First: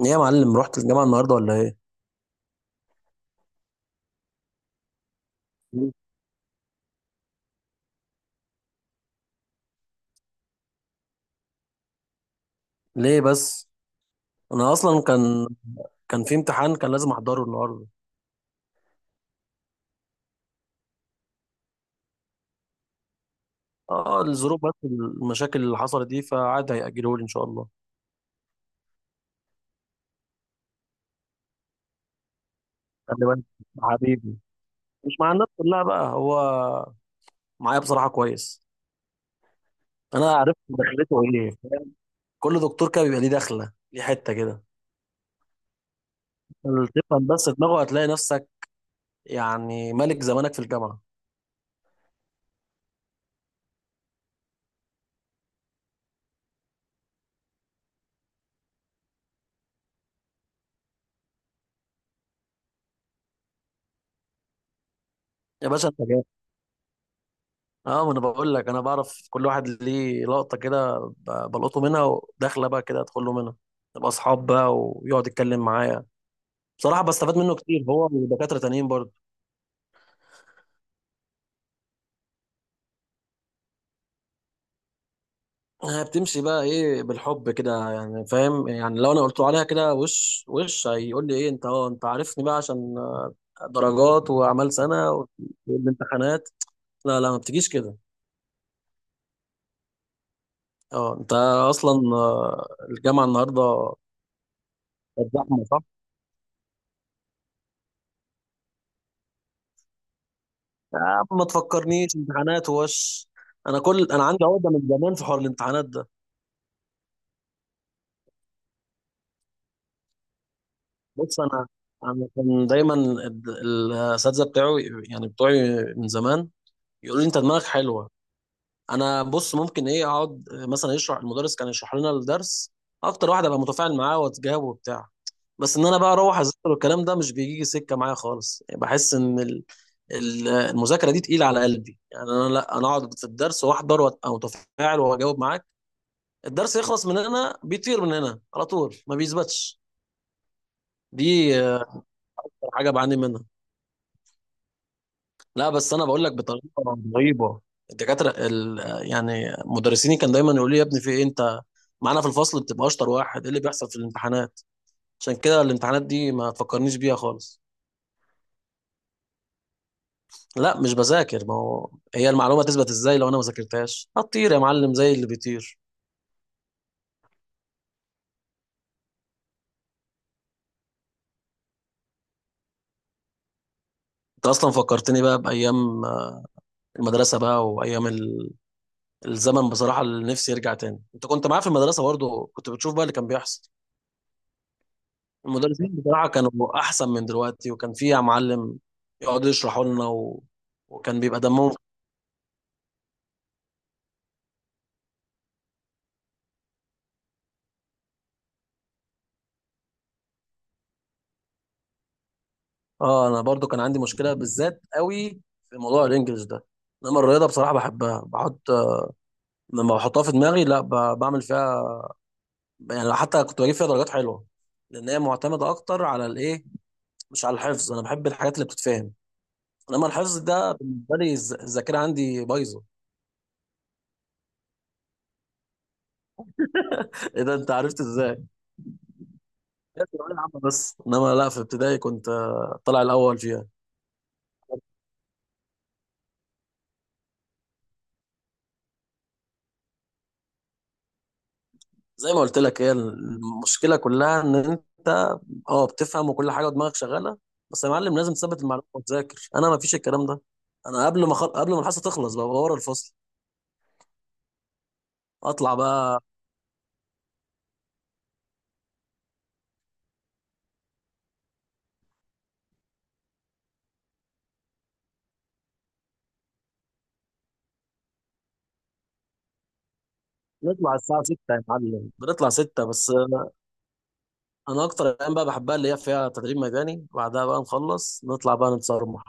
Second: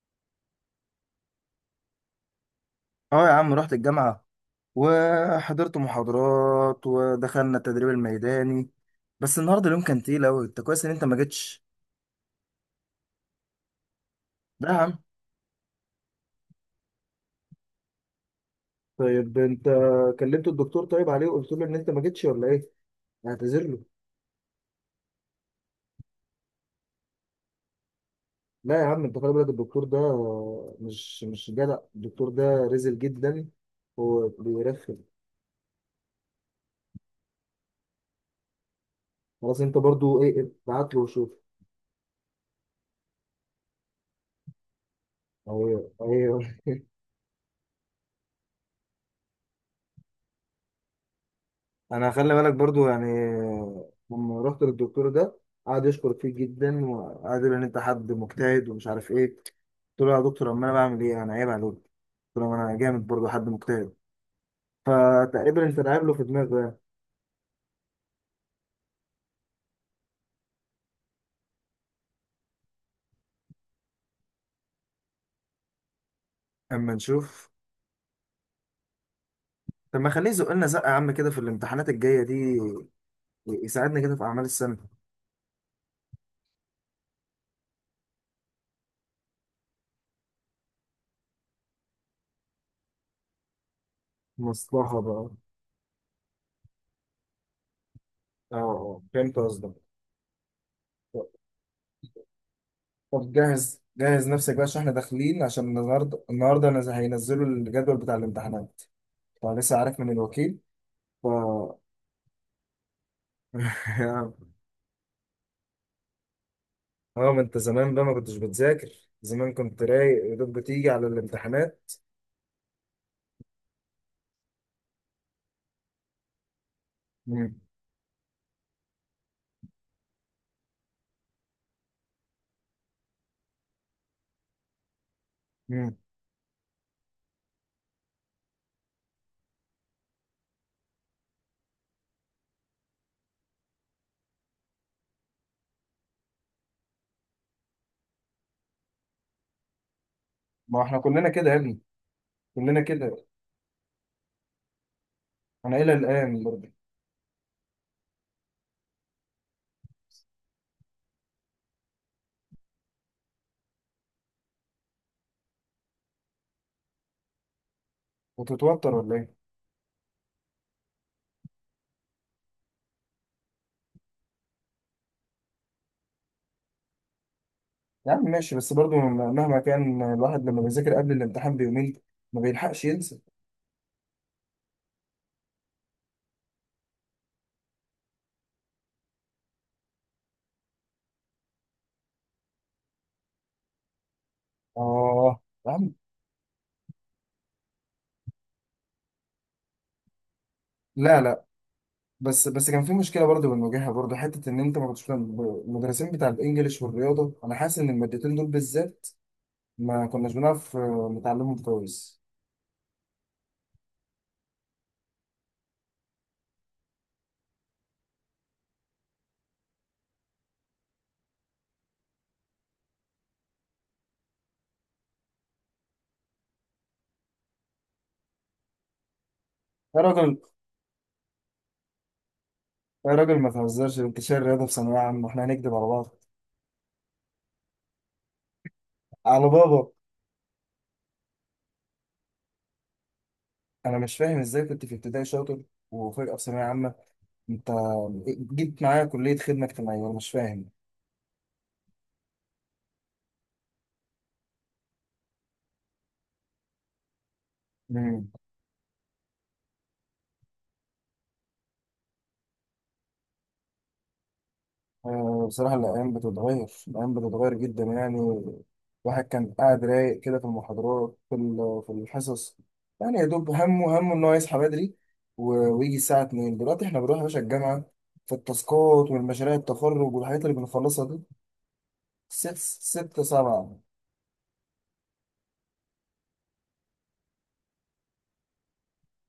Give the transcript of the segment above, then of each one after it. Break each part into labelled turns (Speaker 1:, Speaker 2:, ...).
Speaker 1: ايه يا معلم، رحت الجامعة النهاردة ولا ايه؟
Speaker 2: اه يا عم، رحت الجامعة وحضرت محاضرات ودخلنا التدريب الميداني. بس النهارده اليوم كان تقيل أوي. انت كويس ان انت ما جيتش.
Speaker 1: ليه بس؟
Speaker 2: لا
Speaker 1: انا
Speaker 2: يا عم.
Speaker 1: اصلا كان في امتحان كان لازم احضره النهاردة.
Speaker 2: طيب انت كلمت الدكتور طيب عليه وقلت له ان انت ما جيتش ولا ايه؟ اعتذر له.
Speaker 1: اه الظروف، بس المشاكل اللي حصلت دي فعاد هيأجله لي ان شاء الله.
Speaker 2: لا يا عم، انت خلي بالك الدكتور ده. مش جدع الدكتور ده، رزل
Speaker 1: خلي بالك
Speaker 2: جدا. هو
Speaker 1: حبيبي،
Speaker 2: بيرخم.
Speaker 1: مش مع الناس كلها بقى هو، معايا بصراحة كويس.
Speaker 2: خلاص انت برضو
Speaker 1: انا
Speaker 2: ايه،
Speaker 1: عرفت
Speaker 2: ابعت له
Speaker 1: دخلته،
Speaker 2: وشوف.
Speaker 1: ايه فاهم؟ كل دكتور كده بيبقى ليه دخلة، ليه حتة كده
Speaker 2: اهي اهي.
Speaker 1: تفهم بس دماغه، هتلاقي نفسك يعني ملك زمانك في الجامعة.
Speaker 2: انا خلي بالك برضو يعني لما رحت للدكتور ده، قعد يشكر فيه جدا وقعد يقول ان انت حد مجتهد ومش عارف ايه. قلت له يا دكتور، امال انا بعمل ايه؟ انا عيب عليك. قلت له ما انا جامد برضو حد مجتهد. فتقريبا
Speaker 1: يا
Speaker 2: انت
Speaker 1: باشا انت،
Speaker 2: لعب له في دماغه يعني.
Speaker 1: اه ما انا بقول لك، انا بعرف كل واحد ليه لقطه كده، بلقطه منها وداخله بقى كده ادخل له منها، نبقى اصحاب بقى ويقعد يتكلم معايا.
Speaker 2: اما
Speaker 1: بصراحه بستفاد
Speaker 2: نشوف.
Speaker 1: منه كتير، هو ودكاتره تانيين برضه.
Speaker 2: طب ما خليه يزق لنا زقه يا عم كده في الامتحانات الجايه دي، يساعدنا كده في اعمال السنه.
Speaker 1: بتمشي بقى ايه، بالحب كده يعني فاهم؟ يعني لو انا قلت له عليها كده وش وش، هيقول لي ايه؟ انت عارفني بقى، عشان درجات واعمال
Speaker 2: مصلحة
Speaker 1: سنه
Speaker 2: بقى.
Speaker 1: والامتحانات. لا لا، ما بتجيش كده.
Speaker 2: اه اه، فهمت قصدك.
Speaker 1: اه انت اصلا، الجامعه
Speaker 2: طب جهز
Speaker 1: النهارده
Speaker 2: جهز نفسك بقى عشان احنا
Speaker 1: كانت
Speaker 2: داخلين. عشان
Speaker 1: زحمه صح.
Speaker 2: النهارده هينزلوا الجدول بتاع الامتحانات. فلسه عارف من الوكيل.
Speaker 1: يا
Speaker 2: ف
Speaker 1: عم ما تفكرنيش امتحانات ووش، انا عندي عقده من زمان في حوار الامتحانات ده.
Speaker 2: اه ما انت زمان بقى ما كنتش بتذاكر. زمان كنت رايق، يا دوب بتيجي على
Speaker 1: بص انا
Speaker 2: الامتحانات.
Speaker 1: انا كان دايما الاساتذه بتاعه، يعني بتوعي من زمان، يقولوا لي انت
Speaker 2: مم.
Speaker 1: دماغك حلوه. انا بص، ممكن ايه اقعد مثلا، يشرح المدرس، كان يشرح لنا الدرس، اكتر واحد ابقى متفاعل معاه واتجاوب وبتاع. بس ان
Speaker 2: مم.
Speaker 1: انا بقى اروح اذاكر، والكلام ده مش بيجي سكه معايا خالص. يعني بحس ان المذاكره دي تقيله على قلبي، يعني انا، لا انا اقعد في الدرس واحضر وابقى متفاعل واجاوب معاه، الدرس يخلص من هنا بيطير من هنا على طول، ما بيثبتش.
Speaker 2: ما احنا كلنا كده يا
Speaker 1: دي
Speaker 2: ابني،
Speaker 1: أكتر
Speaker 2: كلنا
Speaker 1: حاجه بعاني
Speaker 2: كده.
Speaker 1: منها. لا
Speaker 2: انا الى
Speaker 1: بس انا بقول لك
Speaker 2: الان برضه
Speaker 1: بطريقه رهيبه، الدكاتره ال- آه، يعني مدرسيني كان دايما يقول لي يا ابني، في ايه انت؟ معانا في الفصل بتبقى اشطر واحد، ايه اللي بيحصل في الامتحانات؟ عشان كده الامتحانات دي ما تفكرنيش بيها خالص.
Speaker 2: بتتوتر ولا ايه؟
Speaker 1: لا مش بذاكر، ما هو هي المعلومه تثبت ازاي لو انا ما ذاكرتهاش؟ هتطير يا معلم زي اللي بيطير.
Speaker 2: يا عم ماشي، بس برضه مهما كان الواحد لما بيذاكر قبل الامتحان بيومين ما بيلحقش ينسى.
Speaker 1: انت اصلا فكرتني بقى بايام المدرسه بقى، وايام الزمن بصراحة، اللي نفسي يرجع تاني. انت كنت معاه في المدرسة برضه، كنت بتشوف بقى اللي كان بيحصل.
Speaker 2: اه يا
Speaker 1: المدرسين
Speaker 2: عم.
Speaker 1: بصراحة كانوا احسن من دلوقتي، وكان في معلم يقعد يشرحوا لنا
Speaker 2: لا
Speaker 1: وكان بيبقى
Speaker 2: لا.
Speaker 1: دمهم.
Speaker 2: بس كان في مشكله برضه بنواجهها برضه، حته ان انت ما كنتش بتعمل- المدرسين بتاع الانجليش والرياضه، انا حاسس ان المادتين دول بالذات ما كناش بنعرف نتعلمهم كويس.
Speaker 1: اه انا برضه كان عندي مشكلة بالذات قوي في موضوع الانجليش ده. انما الرياضة بصراحة بحبها، لما بحطها في دماغي، لا بعمل فيها يعني، حتى كنت بجيب فيها درجات حلوة، لان هي معتمدة اكتر على الايه، مش على الحفظ. انا بحب الحاجات اللي بتتفهم،
Speaker 2: يا
Speaker 1: انما الحفظ
Speaker 2: راجل
Speaker 1: ده بالنسبة لي، الذاكرة عندي بايظة.
Speaker 2: يا راجل، ما تهزرش. انتشار الرياضة في ثانوية عامة واحنا هنكدب على بعض؟
Speaker 1: ايه ده، انت عرفت ازاي؟
Speaker 2: على بابا.
Speaker 1: هي ثانوية عامة بس، انما لا في ابتدائي كنت طالع الاول فيها.
Speaker 2: انا مش فاهم ازاي كنت في ابتدائي شاطر وفجأة في ثانوية عامة. انت جيت معايا كلية خدمة اجتماعية، انا مش فاهم.
Speaker 1: زي ما قلت لك، هي المشكله كلها ان انت اه بتفهم وكل حاجه ودماغك شغاله، بس يا معلم
Speaker 2: مم.
Speaker 1: لازم تثبت المعلومه وتذاكر، انا ما فيش الكلام ده. انا قبل ما الحصه تخلص بقى، ورا الفصل
Speaker 2: بصراحة
Speaker 1: اطلع
Speaker 2: الأيام
Speaker 1: بقى.
Speaker 2: بتتغير، الأيام بتتغير جدا يعني. الواحد كان قاعد رايق كده في المحاضرات، في الحصص. يعني يا دوب همه همه إن هو يصحى بدري ويجي الساعة 2. دلوقتي إحنا بنروح يا باشا الجامعة في التاسكات والمشاريع، التخرج والحاجات اللي
Speaker 1: نطلع
Speaker 2: بنخلصها دي.
Speaker 1: الساعه 6 يا معلم، بنطلع
Speaker 2: ست،
Speaker 1: 6 بس.
Speaker 2: ست سبعة.
Speaker 1: انا اكتر الايام بقى بحبها، اللي هي فيها تدريب ميداني، بعدها بقى نخلص نطلع بقى نتصرمح.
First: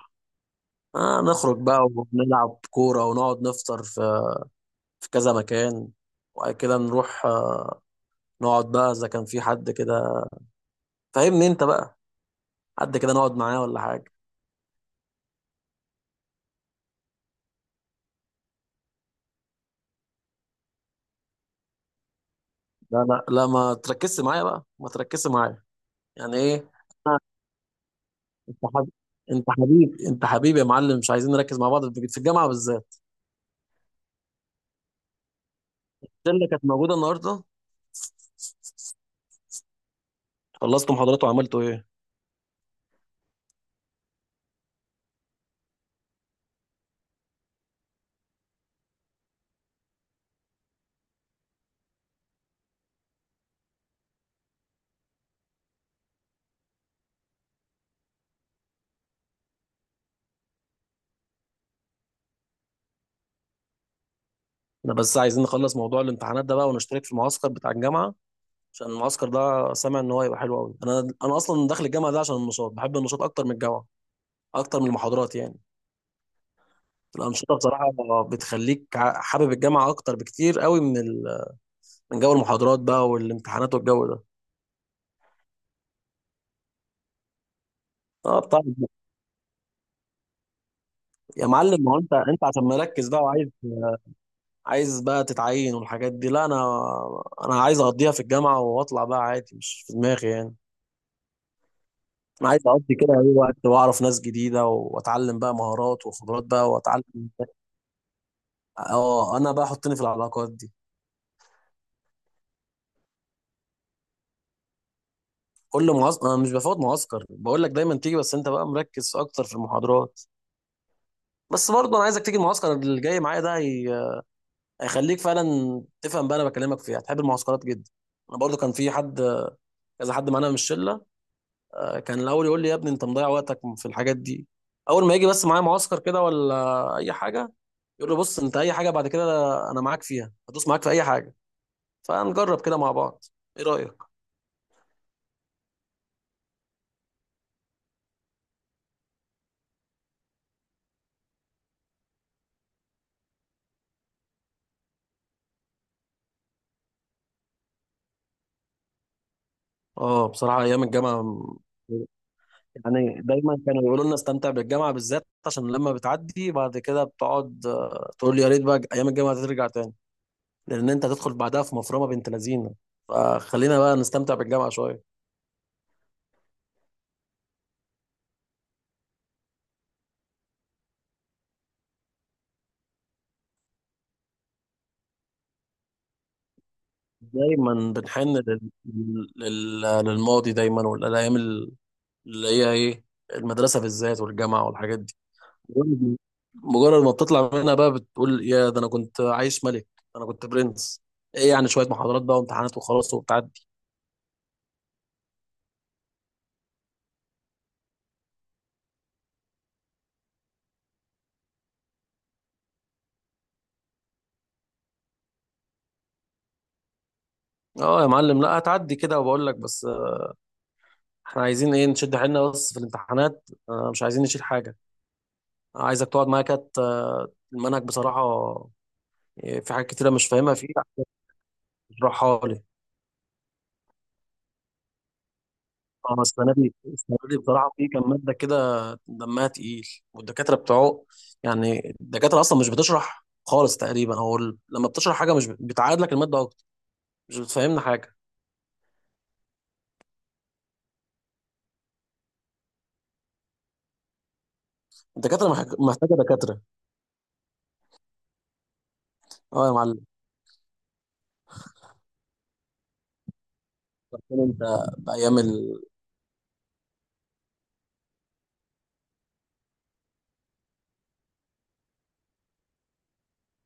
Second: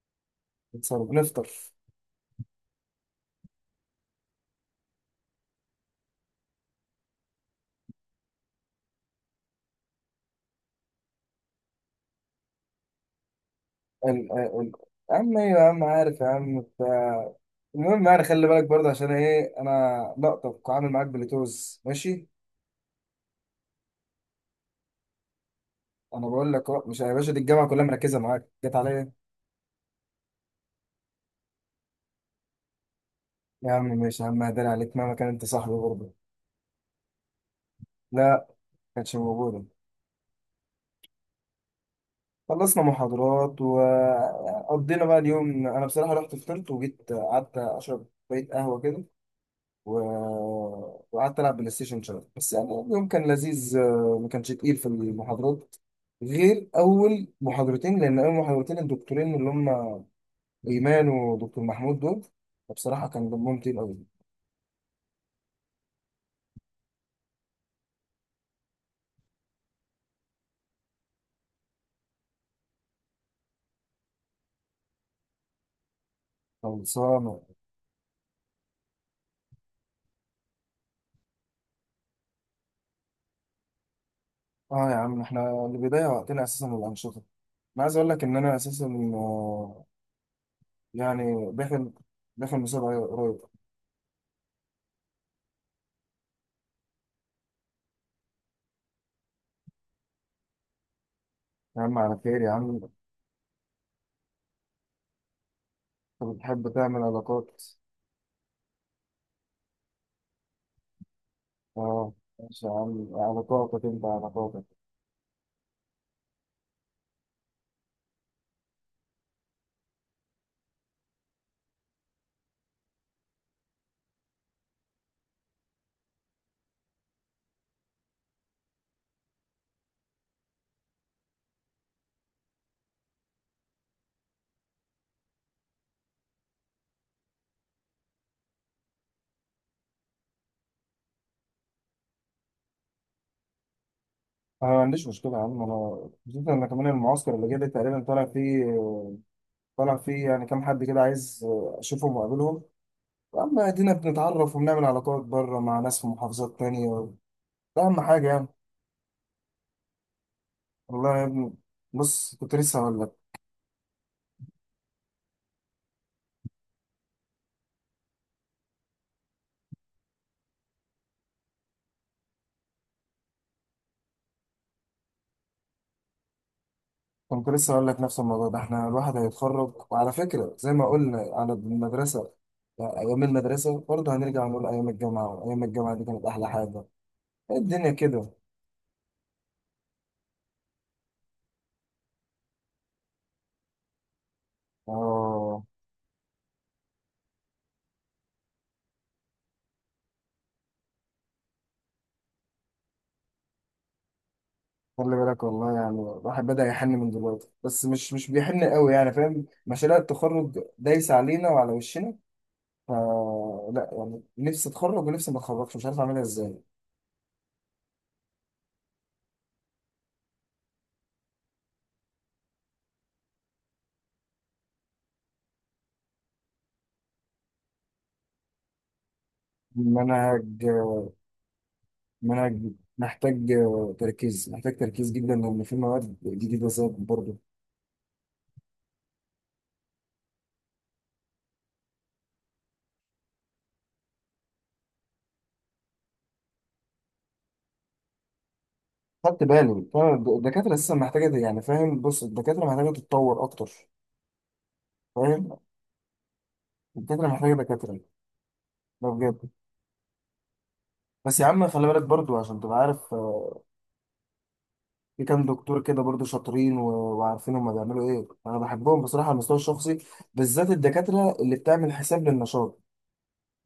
Speaker 2: بنتصرف بنفطر.
Speaker 1: نخرج بقى ونلعب كوره، ونقعد نفطر في كذا مكان، وبعد كده نروح نقعد بقى، إذا كان في حد كده فاهمني أنت بقى، حد كده نقعد معاه ولا حاجة.
Speaker 2: ال- ال- ال- أما إيه يا عم، عارف يا عم بتاع. المهم يعني خلي بالك برضه، عشان إيه؟ أنا لقطك وعامل معاك بلوتوز ماشي.
Speaker 1: لا لا لا، ما تركزش معايا بقى، ما تركزش معايا.
Speaker 2: انا
Speaker 1: يعني
Speaker 2: بقول لك
Speaker 1: إيه؟
Speaker 2: أهو، مش يا
Speaker 1: أنا-
Speaker 2: باشا دي الجامعه كلها مركزه معاك.
Speaker 1: أنت
Speaker 2: جت عليا
Speaker 1: حبيبي،
Speaker 2: إيه؟
Speaker 1: أنت حبيبي، أنت حبيبي يا معلم، مش عايزين نركز مع بعض في الجامعة بالذات.
Speaker 2: يا عم ماشي يا عم، هداري عليك مهما كان انت صاحبي برضه.
Speaker 1: الشلة كانت موجودة النهاردة،
Speaker 2: لا، ما كانتش موجوده.
Speaker 1: خلصتوا محاضرات وعملتوا ايه؟
Speaker 2: خلصنا محاضرات وقضينا بقى اليوم. انا بصراحه رحت فطرت وجيت قعدت اشرب شويه قهوه كده و... وقعدت العب بلاي ستيشن شويه. بس يعني اليوم كان لذيذ، ما كانش تقيل في المحاضرات غير اول محاضرتين، لان اول محاضرتين الدكتورين اللي هم ايمان ودكتور محمود دول بصراحه كان دمهم تقيل قوي.
Speaker 1: انا بس عايزين نخلص موضوع الامتحانات ده بقى، ونشترك في المعسكر بتاع الجامعه، عشان المعسكر ده سامع ان هو هيبقى حلو قوي. انا اصلا داخل الجامعه ده عشان النشاط، بحب النشاط اكتر من الجامعه، اكتر من المحاضرات يعني.
Speaker 2: خلصانه.
Speaker 1: الأنشطة بصراحة بتخليك حابب الجامعة أكتر بكتير قوي، من جو المحاضرات بقى، والامتحانات والجو ده.
Speaker 2: اه يا عم، احنا البداية وقتنا اساسا الانشطة. انا عايز اقول لك ان
Speaker 1: اه
Speaker 2: انا
Speaker 1: طبعا.
Speaker 2: اساسا آه،
Speaker 1: يا
Speaker 2: يعني
Speaker 1: معلم، ما هو انت
Speaker 2: داخل
Speaker 1: عشان
Speaker 2: مسابقة
Speaker 1: مركز بقى،
Speaker 2: قريب.
Speaker 1: وعايز بقى تتعين والحاجات دي. لا انا عايز اقضيها في الجامعة واطلع بقى عادي، مش في دماغي يعني.
Speaker 2: يا عم على خير
Speaker 1: انا
Speaker 2: يا
Speaker 1: عايز
Speaker 2: عم.
Speaker 1: اقضي كده اي وقت، واعرف ناس جديدة، واتعلم بقى مهارات
Speaker 2: انت
Speaker 1: وخبرات
Speaker 2: بتحب
Speaker 1: بقى،
Speaker 2: تعمل
Speaker 1: واتعلم.
Speaker 2: علاقات.
Speaker 1: اه انا بقى حطني في العلاقات دي.
Speaker 2: اه ماشي يا عم، علاقاتك انت علاقاتك.
Speaker 1: كل معسكر انا مش بفوت معسكر، بقول لك دايما تيجي، بس انت بقى مركز اكتر في المحاضرات، بس برضه انا عايزك تيجي المعسكر اللي جاي معايا ده، هيخليك فعلا تفهم بقى، انا بكلمك فيها هتحب المعسكرات جدا. انا برضه كان في حد، كذا حد معانا من الشله، كان الاول يقول لي يا ابني انت مضيع وقتك في الحاجات دي، اول ما يجي بس معايا معسكر كده ولا اي حاجه، يقول لي بص انت اي حاجه بعد كده، انا معاك فيها، هدوس معاك في اي حاجه. فنجرب كده مع بعض، ايه رايك؟
Speaker 2: انا ما عنديش مشكلة يا عم، انا خصوصا ان كمان المعسكر اللي جاي ده تقريبا طالع فيه. طالع فيه يعني كام حد كده عايز اشوفهم واقابلهم. يا عم ادينا بنتعرف وبنعمل علاقات بره مع ناس في محافظات تانية. ده اهم حاجة يعني.
Speaker 1: اه بصراحه ايام الجامعه،
Speaker 2: والله يا ابني، بص كنت لسه هقول لك.
Speaker 1: يعني دايما كانوا يقولوا لنا استمتع بالجامعة بالذات، عشان لما بتعدي بعد كده بتقعد تقول يا ريت بقى أيام الجامعة ترجع تاني، لأن أنت هتدخل بعدها في مفرمة بنت لذينة، فخلينا بقى نستمتع بالجامعة شوية.
Speaker 2: كنت لسه أقول لك نفس الموضوع ده. إحنا الواحد هيتخرج، وعلى فكرة زي ما قلنا على المدرسة يعني أيام المدرسة، برضه هنرجع نقول أيام الجامعة. أيام الجامعة دي كانت أحلى حاجة.
Speaker 1: دايما
Speaker 2: الدنيا
Speaker 1: بنحن
Speaker 2: كده.
Speaker 1: للماضي دايما، والأيام اللي هي إيه، المدرسة بالذات، والجامعة والحاجات دي،
Speaker 2: آه.
Speaker 1: مجرد مجرد ما بتطلع منها بقى بتقول يا ده، أنا كنت عايش ملك، أنا كنت برنس، إيه يعني شوية محاضرات بقى وامتحانات وخلاص وبتاع.
Speaker 2: خلي بالك والله، يعني الواحد بدأ يحن من دلوقتي بس مش بيحن قوي يعني فاهم. مشاريع التخرج دايسة علينا وعلى وشنا. ف لا يعني نفسي أتخرج ونفسي ما أتخرجش، مش عارف أعملها إزاي.
Speaker 1: اه يا معلم، لا هتعدي كده. وبقول لك بس، احنا عايزين ايه نشد حيلنا بس في الامتحانات، مش عايزين نشيل حاجه. عايزك تقعد معايا كده، المنهج بصراحه، في حاجات كتيره مش فاهمها
Speaker 2: المنهج
Speaker 1: فيه، عايزك تشرحها
Speaker 2: منهج
Speaker 1: لي.
Speaker 2: محتاج تركيز. محتاج تركيز جدا، لان في مواد
Speaker 1: اه السنه
Speaker 2: جديده
Speaker 1: دي
Speaker 2: زي
Speaker 1: السنه
Speaker 2: برضه.
Speaker 1: دي بصراحه في كام ماده كده دمها تقيل، والدكاتره بتوعه، يعني الدكاتره اصلا مش بتشرح خالص تقريبا، لما بتشرح حاجه، مش بتعاد لك الماده اكتر، مش بتفهمنا حاجه.
Speaker 2: خدت بالي فعلا الدكاترة لسه محتاجة يعني فاهم. بص الدكاترة محتاجة تتطور أكتر،
Speaker 1: الدكاتره
Speaker 2: فاهم.
Speaker 1: محتاجه دكاتره.
Speaker 2: الدكاترة محتاجة دكاترة، ده بجد.
Speaker 1: اه يا معلم،
Speaker 2: بس يا عم خلي بالك برضو عشان تبقى عارف،
Speaker 1: كان انت
Speaker 2: في
Speaker 1: بايام
Speaker 2: كام دكتور كده برضو شاطرين وعارفين هما بيعملوا إيه. أنا بحبهم بصراحة على المستوى الشخصي، بالذات الدكاترة اللي بتعمل حساب للنشاط.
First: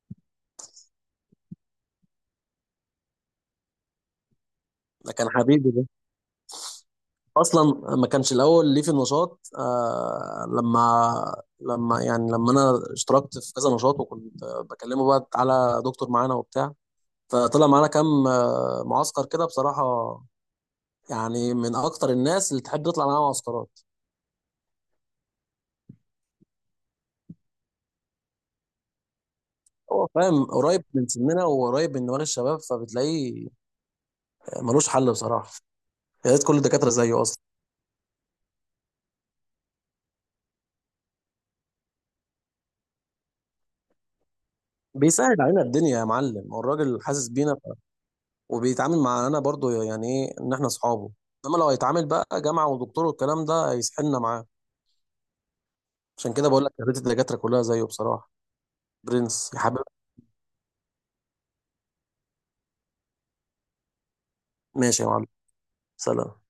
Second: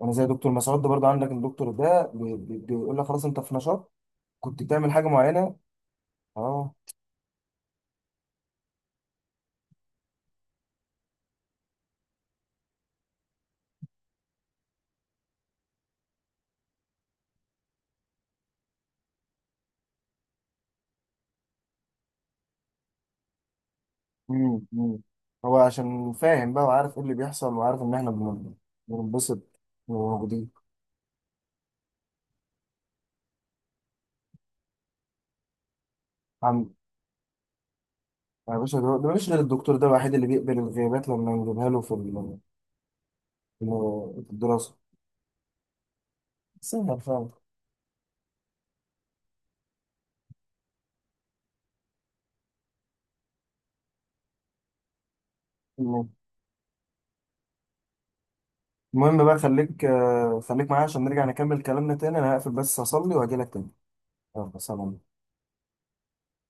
Speaker 2: أنا زي دكتور مسعود ده برضو عندك. الدكتور ده بيقول لك خلاص أنت في نشاط، كنت بتعمل حاجة
Speaker 1: ده كان
Speaker 2: معينة.
Speaker 1: حبيبي ده
Speaker 2: أه.
Speaker 1: اصلا، ما كانش الاول ليه في النشاط، لما يعني لما انا اشتركت في كذا نشاط، وكنت بكلمه بقى على دكتور معانا وبتاع، فطلع معانا كام معسكر كده بصراحه. يعني من اكتر الناس اللي تحب تطلع معاها معسكرات،
Speaker 2: مم. مم. هو عشان فاهم بقى وعارف ايه اللي بيحصل، وعارف ان احنا بننبسط
Speaker 1: هو فاهم،
Speaker 2: وموجودين.
Speaker 1: قريب من سننا وقريب من دماغ الشباب، فبتلاقيه ملوش حل بصراحه. يا ريت كل
Speaker 2: عم،
Speaker 1: الدكاتره زيه اصلا،
Speaker 2: يا باشا ده مش غير الدكتور ده الوحيد اللي بيقبل الغيابات لما نجيبها له في الدراسة.
Speaker 1: بيسهل علينا الدنيا يا معلم،
Speaker 2: سهل
Speaker 1: والراجل حاسس
Speaker 2: فاهم.
Speaker 1: بينا، وبيتعامل معانا برضو يعني، ايه ان احنا اصحابه. انما لو هيتعامل بقى جامعه ودكتور والكلام ده، هيسحلنا معاه.
Speaker 2: المهم
Speaker 1: عشان كده بقول لك، يا ريت الدكاتره كلها زيه بصراحه.
Speaker 2: المهم بقى
Speaker 1: برنس يا حبيبي،
Speaker 2: خليك، خليك معايا عشان نرجع نكمل كلامنا تاني. انا هقفل بس اصلي واجي لك تاني. يلا
Speaker 1: ماشي يا
Speaker 2: سلام.
Speaker 1: معلم، سلام.